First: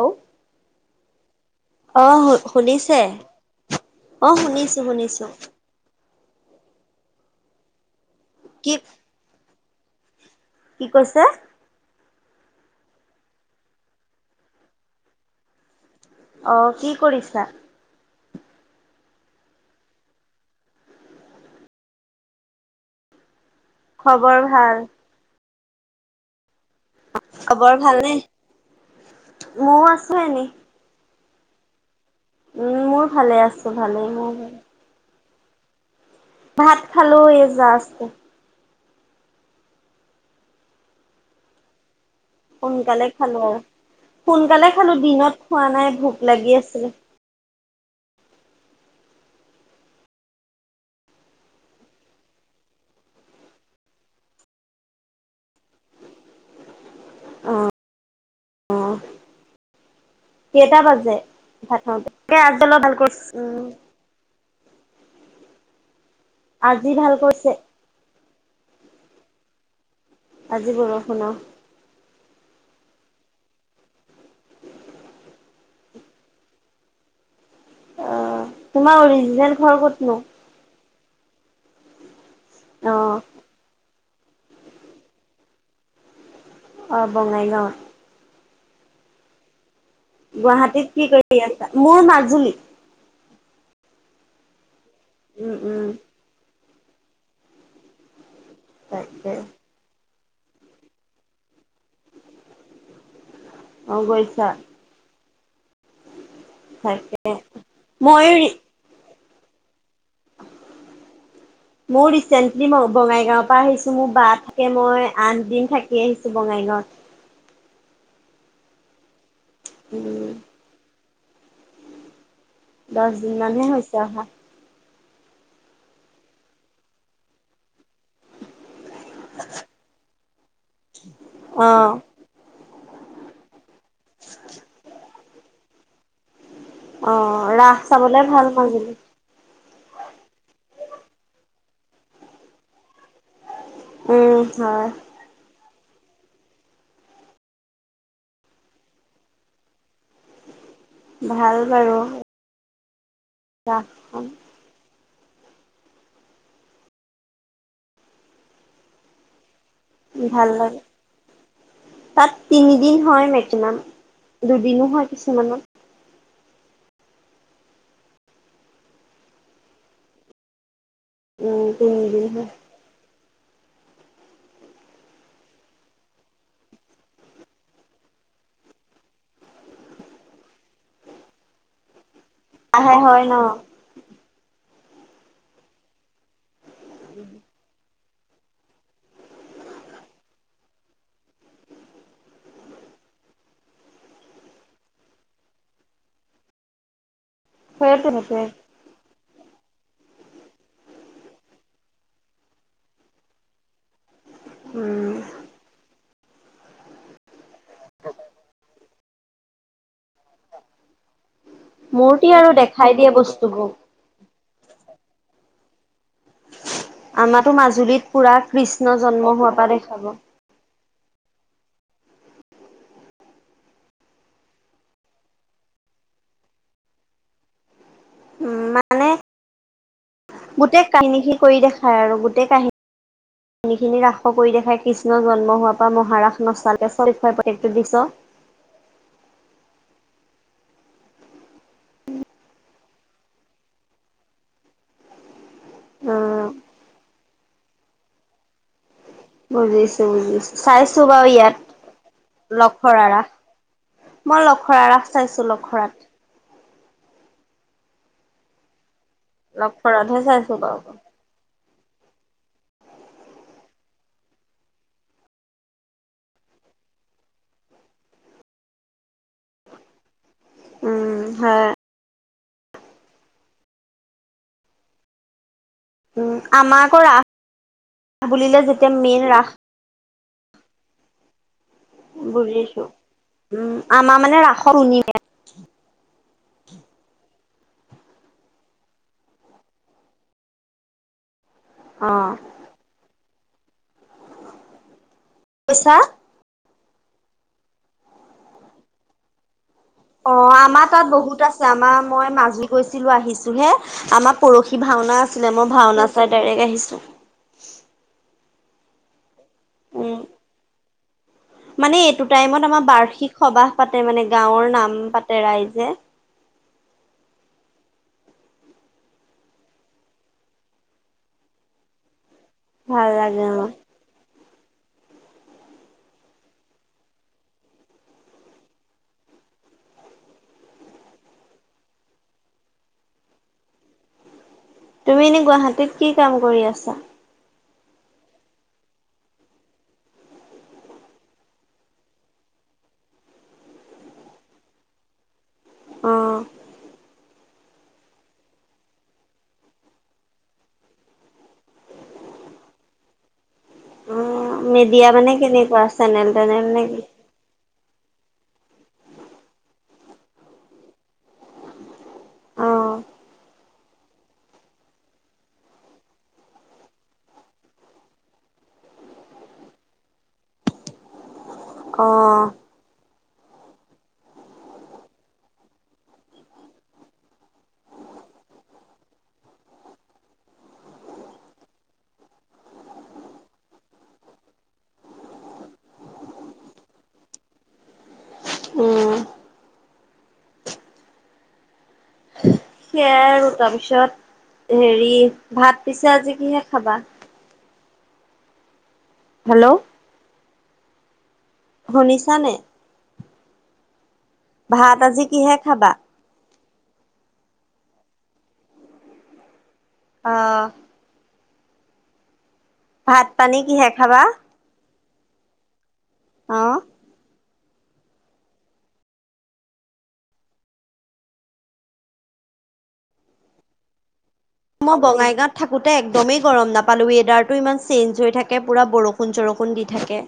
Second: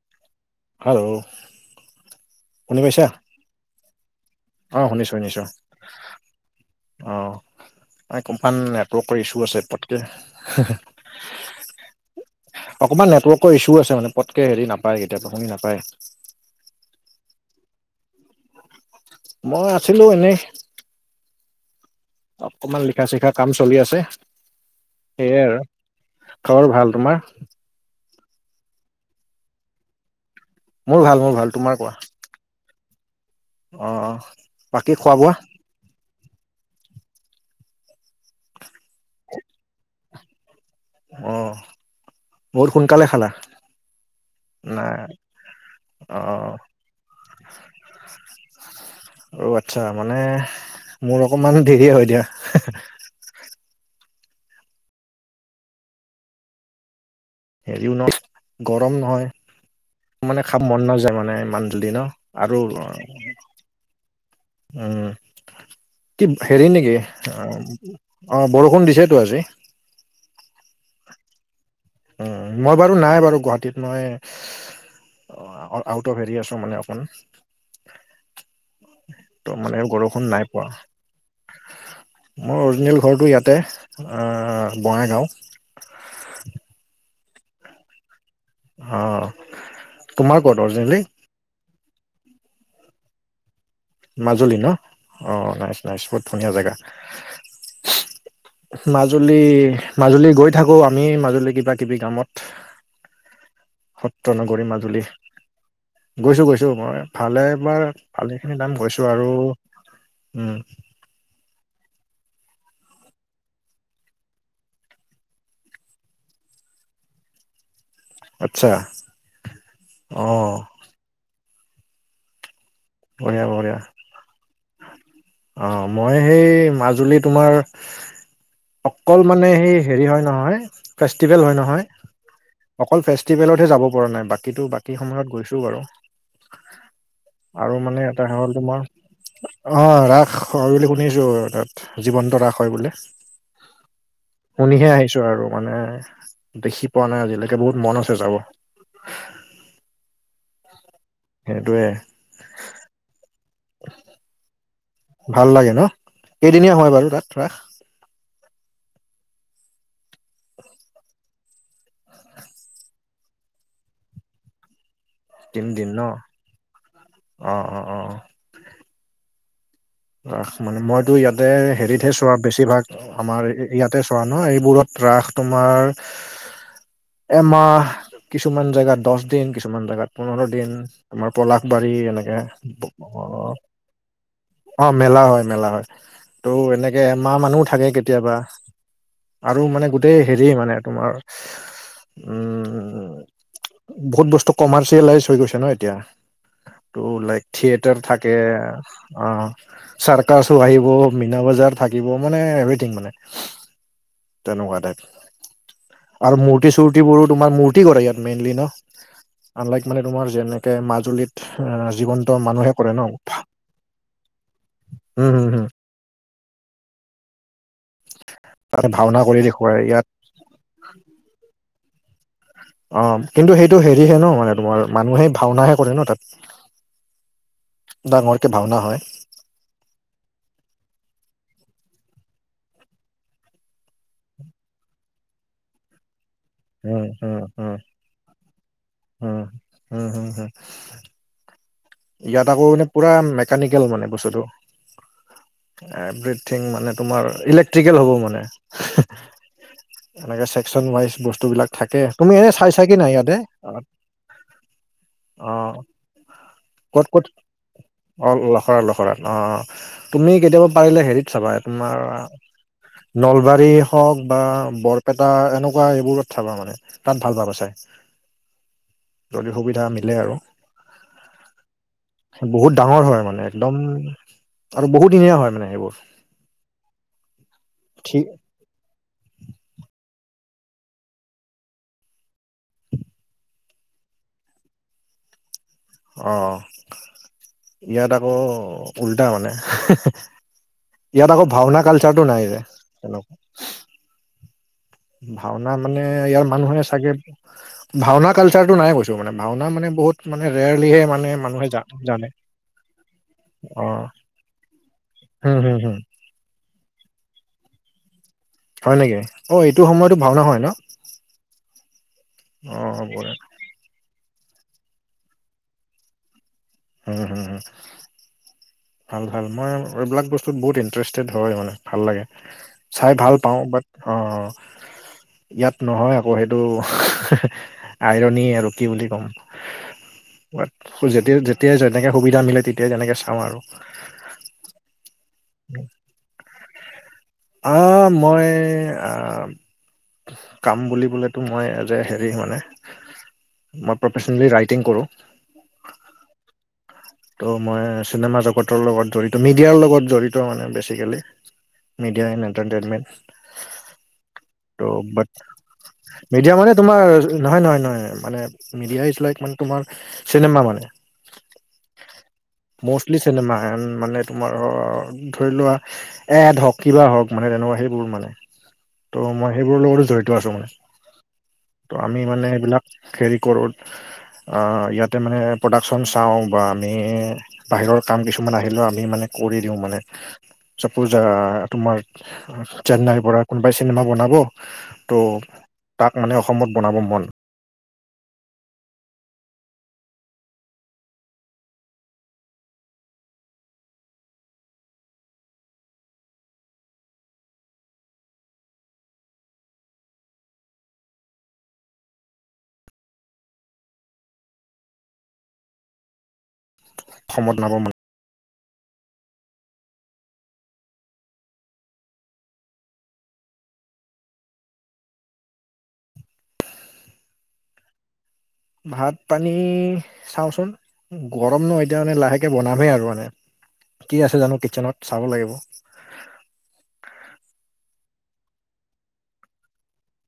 অউ হেল্ল' অ হু শুনি শুনিছে পাইছা? শুনিছো অ শুনিছোঁ শুনিছো। শুনিছোঁ অ এই কোম্পান কি নেটৱৰ্ক কৰি ইছু আছে পতকে কি কৈছে? অকণমান নেটৱৰ্কৰ ইছ্যু আছে মানে পতকে হেৰি নাপায় কেতিয়াবা শুনি নাপায় অ কি কৰিছা? মই আছিলোঁ এনেই। অকণমান লিখা চিখা কাম চলি আছে খবৰ ভাল। সেয়াই আৰু খবৰ ভাল? তোমাৰ? খবৰ ভালনে? ময়ও আছো এনেই। মোৰ ভাল মোৰ ভাল তোমাৰ কোৱা - উম মোৰ ভালে আছে। অ অ বাকী খোৱা বোৱা - ভাত খালোঁ এই যাষ্ট। [inaudible] অ বহুত সোনকালে খালা খালো আৰু সোনকালে খালো নাই দিনত খোৱা নাই অ ভোক লাগি আছিলে। [inaudible] অ আচ্ছা মানে মোৰ অকমান দেৰি হয় দিয়া। অ' হেৰিও নহ গৰম নহয় মানে খাব কেইটা মন বাজে? নাযায় মানে ইমান ভাত জল্দি ন খাওঁতে। এই আৰু আজি অলপ ভাল কৰিছে। উম, উম কি হেৰি আজি নেকি ভাল কৰিছে। অ অঁ বৰষুণ দিছেতো আজি আজি বৰষুণ অ অ মই বাৰু নাই বাৰু গুৱাহাটীত মই অ আউট অফ হেৰি আছ মানে অকণ অ তোমাৰ ত' অৰিজিনেল মানে ঘৰ ক'তনো? বৰষুণ নাই মোৰ অৰিজিনেল অ' ঘৰটো ইয়াতে বঙাইগাঁও অঁ বঙাইগাঁৱত অ তোমাৰ ক'ত গুৱাহাটীত অৰিজিনেলি কি কৰি আছা মোৰ মাজুলী মাজুলী ন অ উম, নাইচ উম, নাইচ বহুত ধুনীয়া জেগা। তাকে মাজুলী মাজুলী গৈ থাকো আমি মাজুলী কিবা কিবি কামত। অ' গৈছা সত্ৰনগৰী মাজুলী গৈছো গৈছো মই তাকে ভালে বাৰ মই ভালে খিনি নাম গৈছোঁ। আৰু উম মোৰ ৰিচেণ্টলি বঙাইগাঁৱৰ পৰা আহিছোঁ মোৰ বা থাকে মই আঠদিন থাকি আহিছোঁ বঙাইগাঁৱত। আচ্ছা উম, অহ দহ দিন বঢ়িয়া মানহে বঢ়িয়া হৈছে অহা। অ মই সেই মাজুলী তোমাৰ অকল মানে সেই হেৰি হয় নহয় ফেষ্টিভেল হয় নহয় অ', অকল ফেষ্টিভেলতহে যাব পৰা নাই বাকীটো বাকী সময়ত গৈছো বাৰু। অ আৰু ৰাস মানে এটা চাবলে হ'ল ভাল তোমাৰ মাজুলী অ ৰাস হয় বুলি শুনিছো তাত জীৱন্ত ৰাস হয় বোলে। উম, হয় শুনিহে আহিছো আৰু। মানে দেখি পোৱা নাই আজিলৈকে বহুত মন আছে যাব। ভাল সেইটোয়ে বাৰু ৰাস খন। ভাল লাগে ন'। কেইদিনীয়া হয় বাৰু তাত ৰাস? উম, ভাল লাগে। তাত তিনিদিন হয় মেক্সিমাম। দুদিনো হয় কিছুমান। দুদিন ন'। অ', অ', অ', অ'। ৰাস মানে মইতো ইয়াতে উম, হেৰিতহে তিনিদিন চোৱা হয়। বেছিভাগ আমাৰ ইয়াতে চোৱা ন'। এইবোৰত ৰাস তোমাৰ এ, মাহ কিছুমান জেগাত দচ দিন কিছুমান জেগাত পোন্ধৰ দিন। তোমাৰ পলাশবাৰী এনেকে আহে হয় ন'। অ', মেলা হয়, মেলা হয়। ত' এনেকে এমাহ মানো থাকে কেত কেতিয়াবা আৰু মানে গোটেই হেৰি মানে তোমাৰ উম, বহুত বস্তু কমাৰ্চিয়েলাইজ হৈ গৈছে ন' এতিয়া। ত' লাইক থিয়েটাৰ সেইটোৱে থাকে। সেইটোৱে আ। চাৰ্কাছো আহিব, মিনা বজাৰ থাকিব। মানে এভৰিথিং মানে। তেনেকুৱা টাইপ। উম। আৰু মূৰ্তি চুৰ্তিবোৰো তোমাৰ মূৰ্তি কৰে ইয়াত মেইনলি ন'। আনলাইক মানে তোমাৰ যেনেকে মাজুলীত আ, মূৰ্তি জীৱন্ত আৰু মানুহে দেখাই কৰে দিয়ে ন'। বস্তুবোৰ। উম, হম। হম আমাৰো মাজুলীত পুৰা তাতে কৃষ্ণ ভাওনা জন্ম কৰি হোৱাৰ পা দেখুৱাই ইয়াত দেখাব। অ', কিন্তু সেইটো হেৰিহে ন' মানে তোমাৰ মানুহে ভাওনাহে কৰে ন' তাত। ডাঙৰকে উম, ভাওনা হয়। মানে গোটেই কাহিনী সি কৰি দেখায় আৰু গোটেই কাহি খিনি ৰাস কৰি দেখাই কৃষ্ণ জন্ম হোৱাৰ পৰা মহাৰাশ নচালে উম চলফাই উম উম প্ৰাকৃতিক দৃশ্য। উম উম, হম, হ। ইয়াত আকৌ মানে পুৰা মেকানিকেল মানে বস্তুটো। উম, এভৰিথিং মানে তোমাৰ ইলেক্ট্ৰিকেল হ'ব মানে। বুজিছো এনেকে বুজিছো ছেকচন চাইছো ৱাইজ বাৰু বস্তু ইয়াত বিলাক থাকে তুমি এনে চাই চা কি লখৰা নাই ৰাস। ইয়াতে? অ'। মই লখৰা ৰাস চাইছোঁ অ, লখৰাত। ক'ত ক'ত? অ', লখৰা লখৰাত অ'। লখৰাতহে তুমি চাইছো কেতিয়াবা বাৰু। পাৰিলে হেৰিত চাবা এত তোমাৰ নলবাৰী হওক বা বৰপেটা এনেকুৱা এইবোৰত চাবা মানে। তাত ভাল পাবা চাই। যদি সুবিধা মিলে আৰু। উম, হয়। বহুত ডাঙৰ হয়। মানে একদম আৰু বহুতদিনীয়া হয় মানে সেইবোৰ। উম, আমাৰ আকৌ ঠিক ৰাস বুলিলে যেতিয়া মেইন ৰাস বুজিছো উম, আমাৰ মানে ৰাসৰ অ'। ইয়াত আকৌ উল্টা মানে। ইয়াত আকৌ ভাওনা কাল চাৰটো অ' নাই যে অলপ ভাওনা কৈছা? মানে ইয়াৰ মানুহে চাগে ভাওনা কালচাৰতটো নাই কৈছো মানে ভাওনা মানে বহুত মানে অ', আমাৰ ৰেয়াৰলিহে তাত মানে বহুত আছে মানুহে জা আমাৰ জানে মই মাজি গৈছিলো আহিছো হে। অ আমাৰ পৰখি ভাওনা আছিলে। হম মই হম হম ভাওনা চাই ডাইৰেক্ট আহিছো। হয় নেকি। অ', এইটো সময়তো উম ভাওনা হয় ন'? মানে এইটো টাইমত অ আমাৰ হুম বাৰ্ষিক সবাহ পাতে মানে গাঁওৰ নাম পাতে ৰাইজে। উম, হম, হ। ভাল ভাল। মই এইবিলাক বস্তুত বহুত ইন্টেৰেষ্টেড হয় মানে ভাল লাগে। চাই ভাল লাগে পাওঁ। অ বাট অৱ'। ইয়াত নহয় আকৌ সেইটো, আইৰনী আৰু কি বুলি ক'ম। বাট যেতিয়াই যেতিয়াই যেনেকে সুবিধা মিলে তেতিয়াই তেনেকে চাওঁ আৰু। তুমি এনে গুৱাহাটীত কি কাম কৰি আছা? আ মই আ কাম বুলিবলেতো মই যে হেৰি মানে। মই প্ৰফেচনেলি ৰাইটিং কৰো। উম। ত' মই চিনেমা জগতৰ লগত জড়িত মিডিয়াৰ লগত জড়িত মানে বেছিকেলি। Media and entertainment. অ ত' মিডিয়া বাত, মানে কেনেকুৱা চেনেল মিডিয়া তেনেল মানে নে তোমাৰ কি নহয় নহয় নহয় মানে মিডিয়া ইচ লাইক মানে তোমাৰ চিনেমা মানে। অ মষ্টলি চিনেমা এড মানে তোমাৰ অ ধৰি লোৱা এড হওক কিবা হওঁক মানে তেনেকুৱা সেইবোৰ মানে। ত' মই সেইবোৰৰ লগতো জড়িত আছো মানে। ত' অ আমি মানে এইবিলাক হেৰি কৰো। অৱ ইয়াতে মানে প্ৰডাকশচন চাওঁ বা আমি বাহিৰৰ কাম কিছুমান আহিলেও আমি মানে কৰি দিওঁ মানে। চাপজ ধৰা তোমাৰ চেন্নাইৰ পৰা কোনোবাই চিনেমা বনাব ত' তাক মানে অসমত বনাব মন। উম। সেয়াই আৰু তাৰপিছত হেৰি ভাত পিছে আজি কিহে খাবা? হেল্ল' শুনিছা নে? ভাত আজি কিহে খাবা? অসময়ত নাপাওঁ মানে অৱ। ভাত পানী কিহে খাবা। অৱ। ভাত পানী চাওঁচোন গৰম ন, এতিয়া মানে লাহেকে বনামহে আৰু মানে। কি আছে জানো। কিটচেনত মই চাব লাগিব বঙাইগাঁৱত থাকো। তাতে একদমেই গৰম নাপালোঁ ৱেডাৰটো ইমান চেঞ্জ হৈ থাকে পুৰা বৰষুণ চৰষুণ দি থাকে।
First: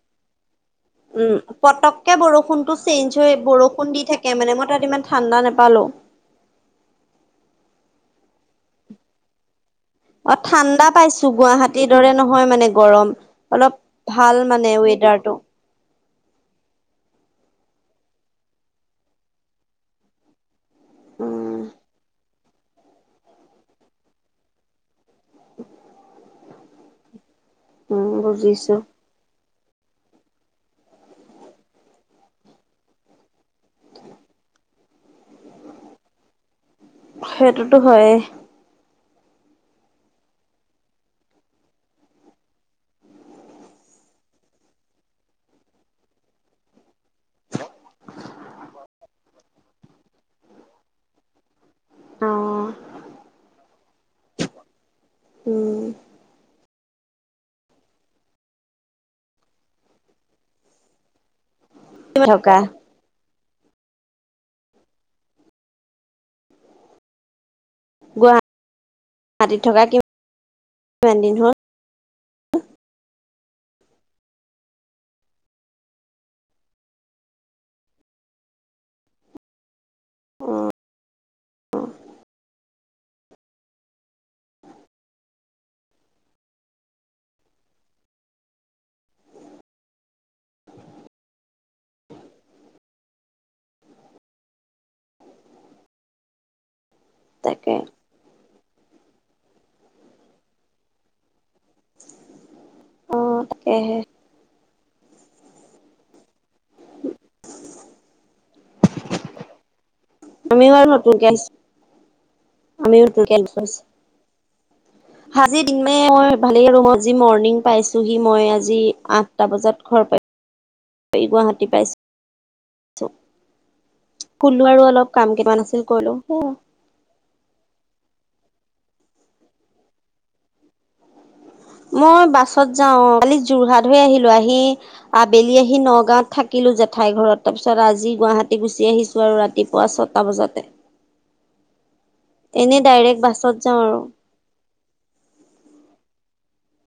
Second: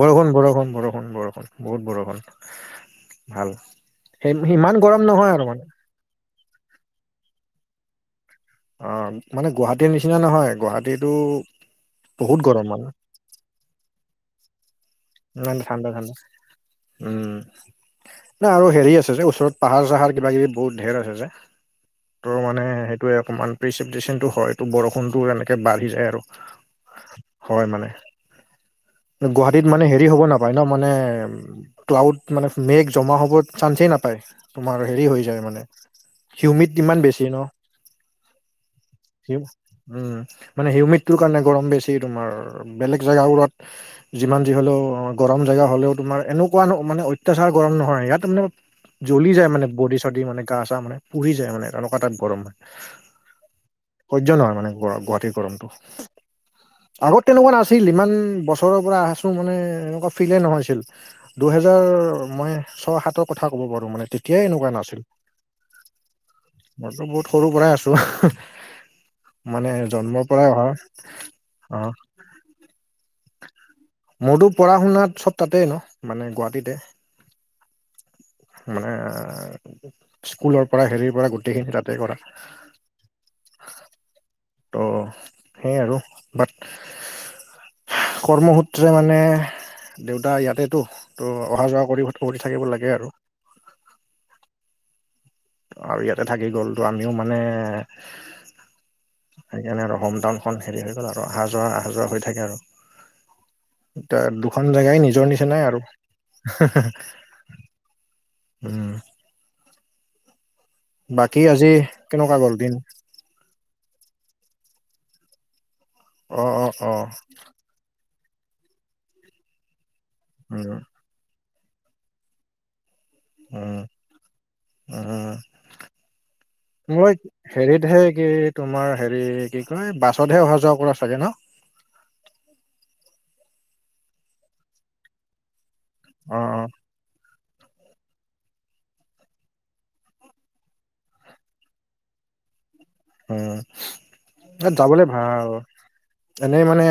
বৰষুণ বৰষুণ বৰষুণ উম বৰষুণ বহুত বৰষুণ পতককে বৰষুণতটো চেঞ্জ হৈ ভাল বৰষুণ দি থাকে। সেই কে মানে মই সিমান তাত গৰম ইমান নহয় আৰু ঠাণ্ডা মানে নাপালোঁ। অৱ। মানে গুৱাহাটীৰ নিচিনা। অ নহয় ঠাণ্ডা গুৱাহাটীতো পাইছোঁ গুৱাহাটীৰ দৰে নহয় মানে গৰম। অলপ ভাল মানে ৱেডাৰটো। ইমান ঠাণ্ডা ঠাণ্ডা উম। নাই আৰু হেৰি আছে যে ওচৰত পাহাৰ চাহাৰ কিবা কিবি বহুত ধেৰ আছে যে। উম বতৰতো মানে সেইটোৱে অকমান প্ৰিচপটচনটো হয়টো বৰষুণটো তেনেকে বাঢ়ি যায় আৰু। হয় মানে, উম বুজিছো গুৱাহাটীত। মানে হেৰি হ'ব নাপায় ন মানে ক্লাউড মানে মেঘ জমা হব চান্সেই নাপায়, তোমাৰ হেৰি হৈ যায় মানে হিউমিড ইমান বেছি ন সেইটোতো হয়েই উম মানে হিউমিডটোৰ কাৰণে গৰম বেছি তোমাৰ বেলেগ জেগাবোৰত যিমান যি হ'লেও গৰম জেগা হ'লেও তোমাৰ এনেকুৱা নো মানে অত্যাচাৰ গৰম নহয় ইয়াত মানে জ্বলি যায় মানে বডি চডি মানে গা চা মানে পুৰি যায় মানে তেনেকুৱা তাত অ গৰম হয় সহ্য নহয় মানে গুৱাহাটী গৰমটো উম আগত তেনেকুৱা নাছিল ইমান বছৰৰ পৰা ত' মানে এনেকুৱা ফিলেই নহৈছিল দুইহেজাৰ মই থকা ছয় সাতত কথা ক'ব পাৰো মানে তেতিয়াই এনেকুৱা নাছিল মইতো বহুত সৰু পৰাই আছোঁ। হ গুৱাহাটীত মানে থকা জন্মৰ পৰাই অহা কিমান দিন হ'ল অ মোৰতো পঢ়া শুনা চব তাতেই ন মানে গুৱাহাটীতে মানে অ স্কুলৰ পৰা হেৰিৰ পৰা গোটেইখিনি তাতে কৰা ত' সেই আৰু বাট কৰ্মসূত্ৰে মানে দেউতা ইয়াতেটো ত অহা যোৱা কৰি ও উঠি থাকিব লাগে আৰু আৰু ইয়াতে থাকি গ'ল টো আমিও মানে তাকে সেইকাৰণে আৰু হোম টাউনখন হেৰি হৈ গ'ল আৰু অহা যোৱা অহা যোৱা হৈ থাকে আৰু অ তাকেহে এতিয়া দুখন জেগাই নিজৰ নিচিনাই আৰু হে হে উম আমিও আৰু নতুনকে বাকী আজি কেনেকুৱা গ'ল দিন আহিছো আমিও নতুনকে লছো আাজিৰ দিন মানে মই অ ভালে অ অ ৰুমত যি মৰ্ণিং পাইছোহি মই আজি আঠটা বজাত ঘৰ পাই হয় এই গুৱাহাটী পাইছো উম শুলো আৰু অলপ উম কাম কিতামান আছিল কৰিলোঁ সেইয়া মই হেৰিতহে কি তোমাৰ হেৰি কি কয় বাছতহে অহা যোৱা কৰা চাগে ন মই বাছত যাও কালি যোৰহাট হৈ আহিলো আহি আবেলি আহি নগাঁৱত অ থাকিলোঁ জেঠাই ঘৰত তাৰপিছত আজি গুৱাহাটী গুচি আহিছোঁ আৰু ৰাতিপুৱা ছটা বজাতে এনেই ডাইৰেক্ট বাছত যাওঁ আৰু তাত যাবলে ভাল এনেই মানে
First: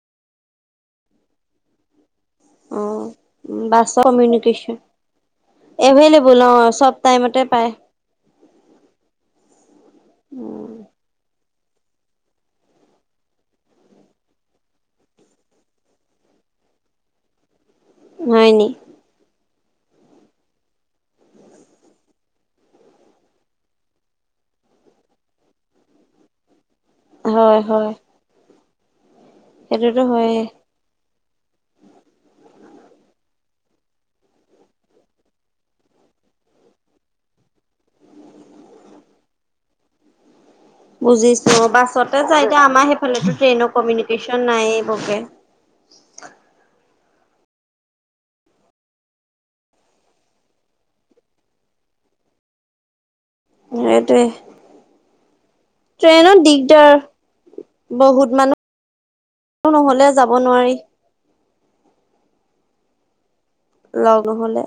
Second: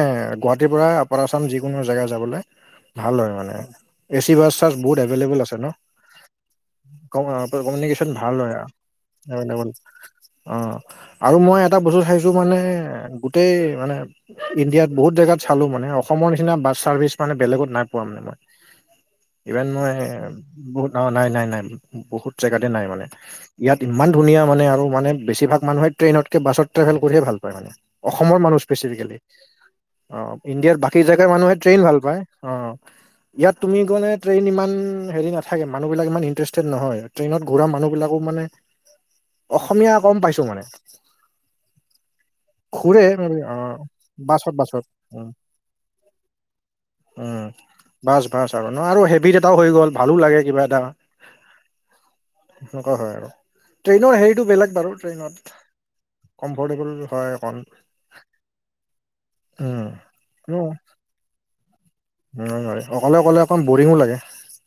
গুৱাহাটীৰ আপাৰ আছাম যিকোনো জেগাত যাবলৈ অ ভাল হয় মানে বাছৰ এ চি বাছ তাত কমিউনিকেশ্যন বহুত এভেইলেবল আছে ন এভেইলেবল অ চব ক টাইমতে পায় কমিউনিকেশ্যন ভাল হয় অ তাত যাবলে আৰু মই এটা বস্তু চাইছো মানে গোটেই মানে ইণ্ডিয়াত বহুত জেগাত চালো মানে অসমৰ নিচিনা বাছ চাৰ্ভিচ মান বেলেগত নাই পোৱা মানে হয়নি ইভেন মই বহুত নাই নাই নাই বহুত জেগাতে নাই মানে ইয়াত ইমান ধুনীয়া মানে আৰু মানে বেছিভাগ মানুহে ট্ৰেইনত কে বাছ টেভেল কৰিয়ে ভাল পায় হয় মানে হয় অসমৰ মানুহ স্পেচিফিকেলি সেইটোতো অ হয়ে ইণ্ডিয়াৰ বাকী জাগাৰ মানুহে ট্ৰেইন ভাল পায় আহ ইয়াত তুমি গ'লে ট্ৰেইন ইমান হেৰি নাথাকে মানুহবিলাক ইমান ইণ্টাৰেষ্টেড নহয় ট্ৰেইনত ঘূৰা মানুহবিলাকো মানে অসমীয়া গম পাইছো মানে বুজিছো অ বাছতে যাই এতিয়া আমাৰ ঘূৰে সেইফালে ট্ৰেইনৰ অ', কমিউনিকেশ্যন বাছত নাই বাছত এই বৰকে উম, উম বাছ বাছ আৰু ন আৰু হেভিত এটাও হৈ গ'ল ভালো লাগে কিবা এটা সেনেকুৱা হয় আৰু ট্ৰেইনৰ সেইটোৱে হেৰিটো বেলেগ বাৰু ট্ৰেইনত ট্ৰেইনত দিগদাৰ কমফৰ্টেবোল হয় অকণ বহুত মানুহ নহ'লে যাব উম। নোৱাৰি উম উম হয় অকলে অকলে অকমান বৰিঙো লাগে লগ নহ'লে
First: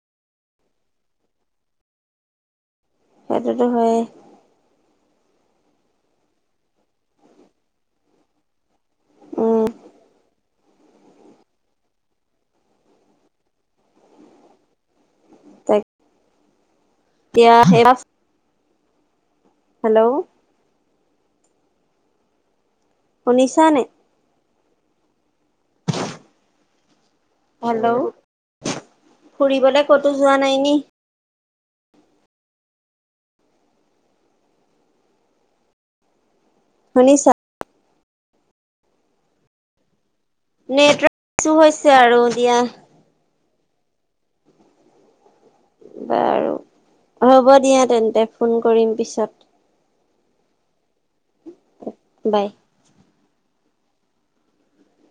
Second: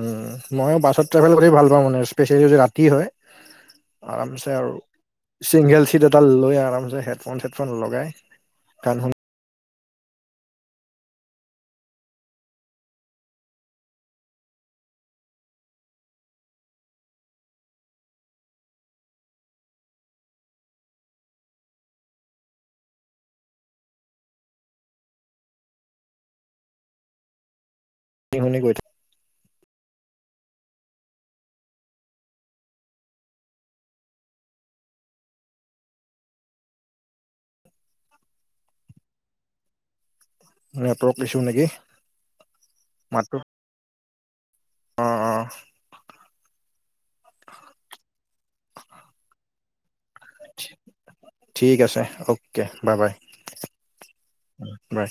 উম মইয়ো বাছত ট্ৰেভেল কৰি ভাল পাওঁ মানে স্পেচিয়েলি যদি ৰাতি হয় সেইটোতো হয়েই আৰামছে আৰু চিংগল চিট এটা লৈ আৰামছে হেডফোন চেডফোন লগাই গান শুনি উম টাক [unintelligible] এতিয়া সেই বাছ হেল্ল' শুনিছা নে হেল্ল' শুনি শুনি গৈ থক ফুৰিবলে ক'তো যোৱা নাই নি শুনিছা নেটৱৰ্ক ইছ্যু ইছু নেকি হৈছে আৰু দিয়া মাতটো অ অ বাৰু হ'ব দিয়া তেন্তে ফোন কৰিম পিছত ঠিক আছে বাই অকে বাইবাই বাই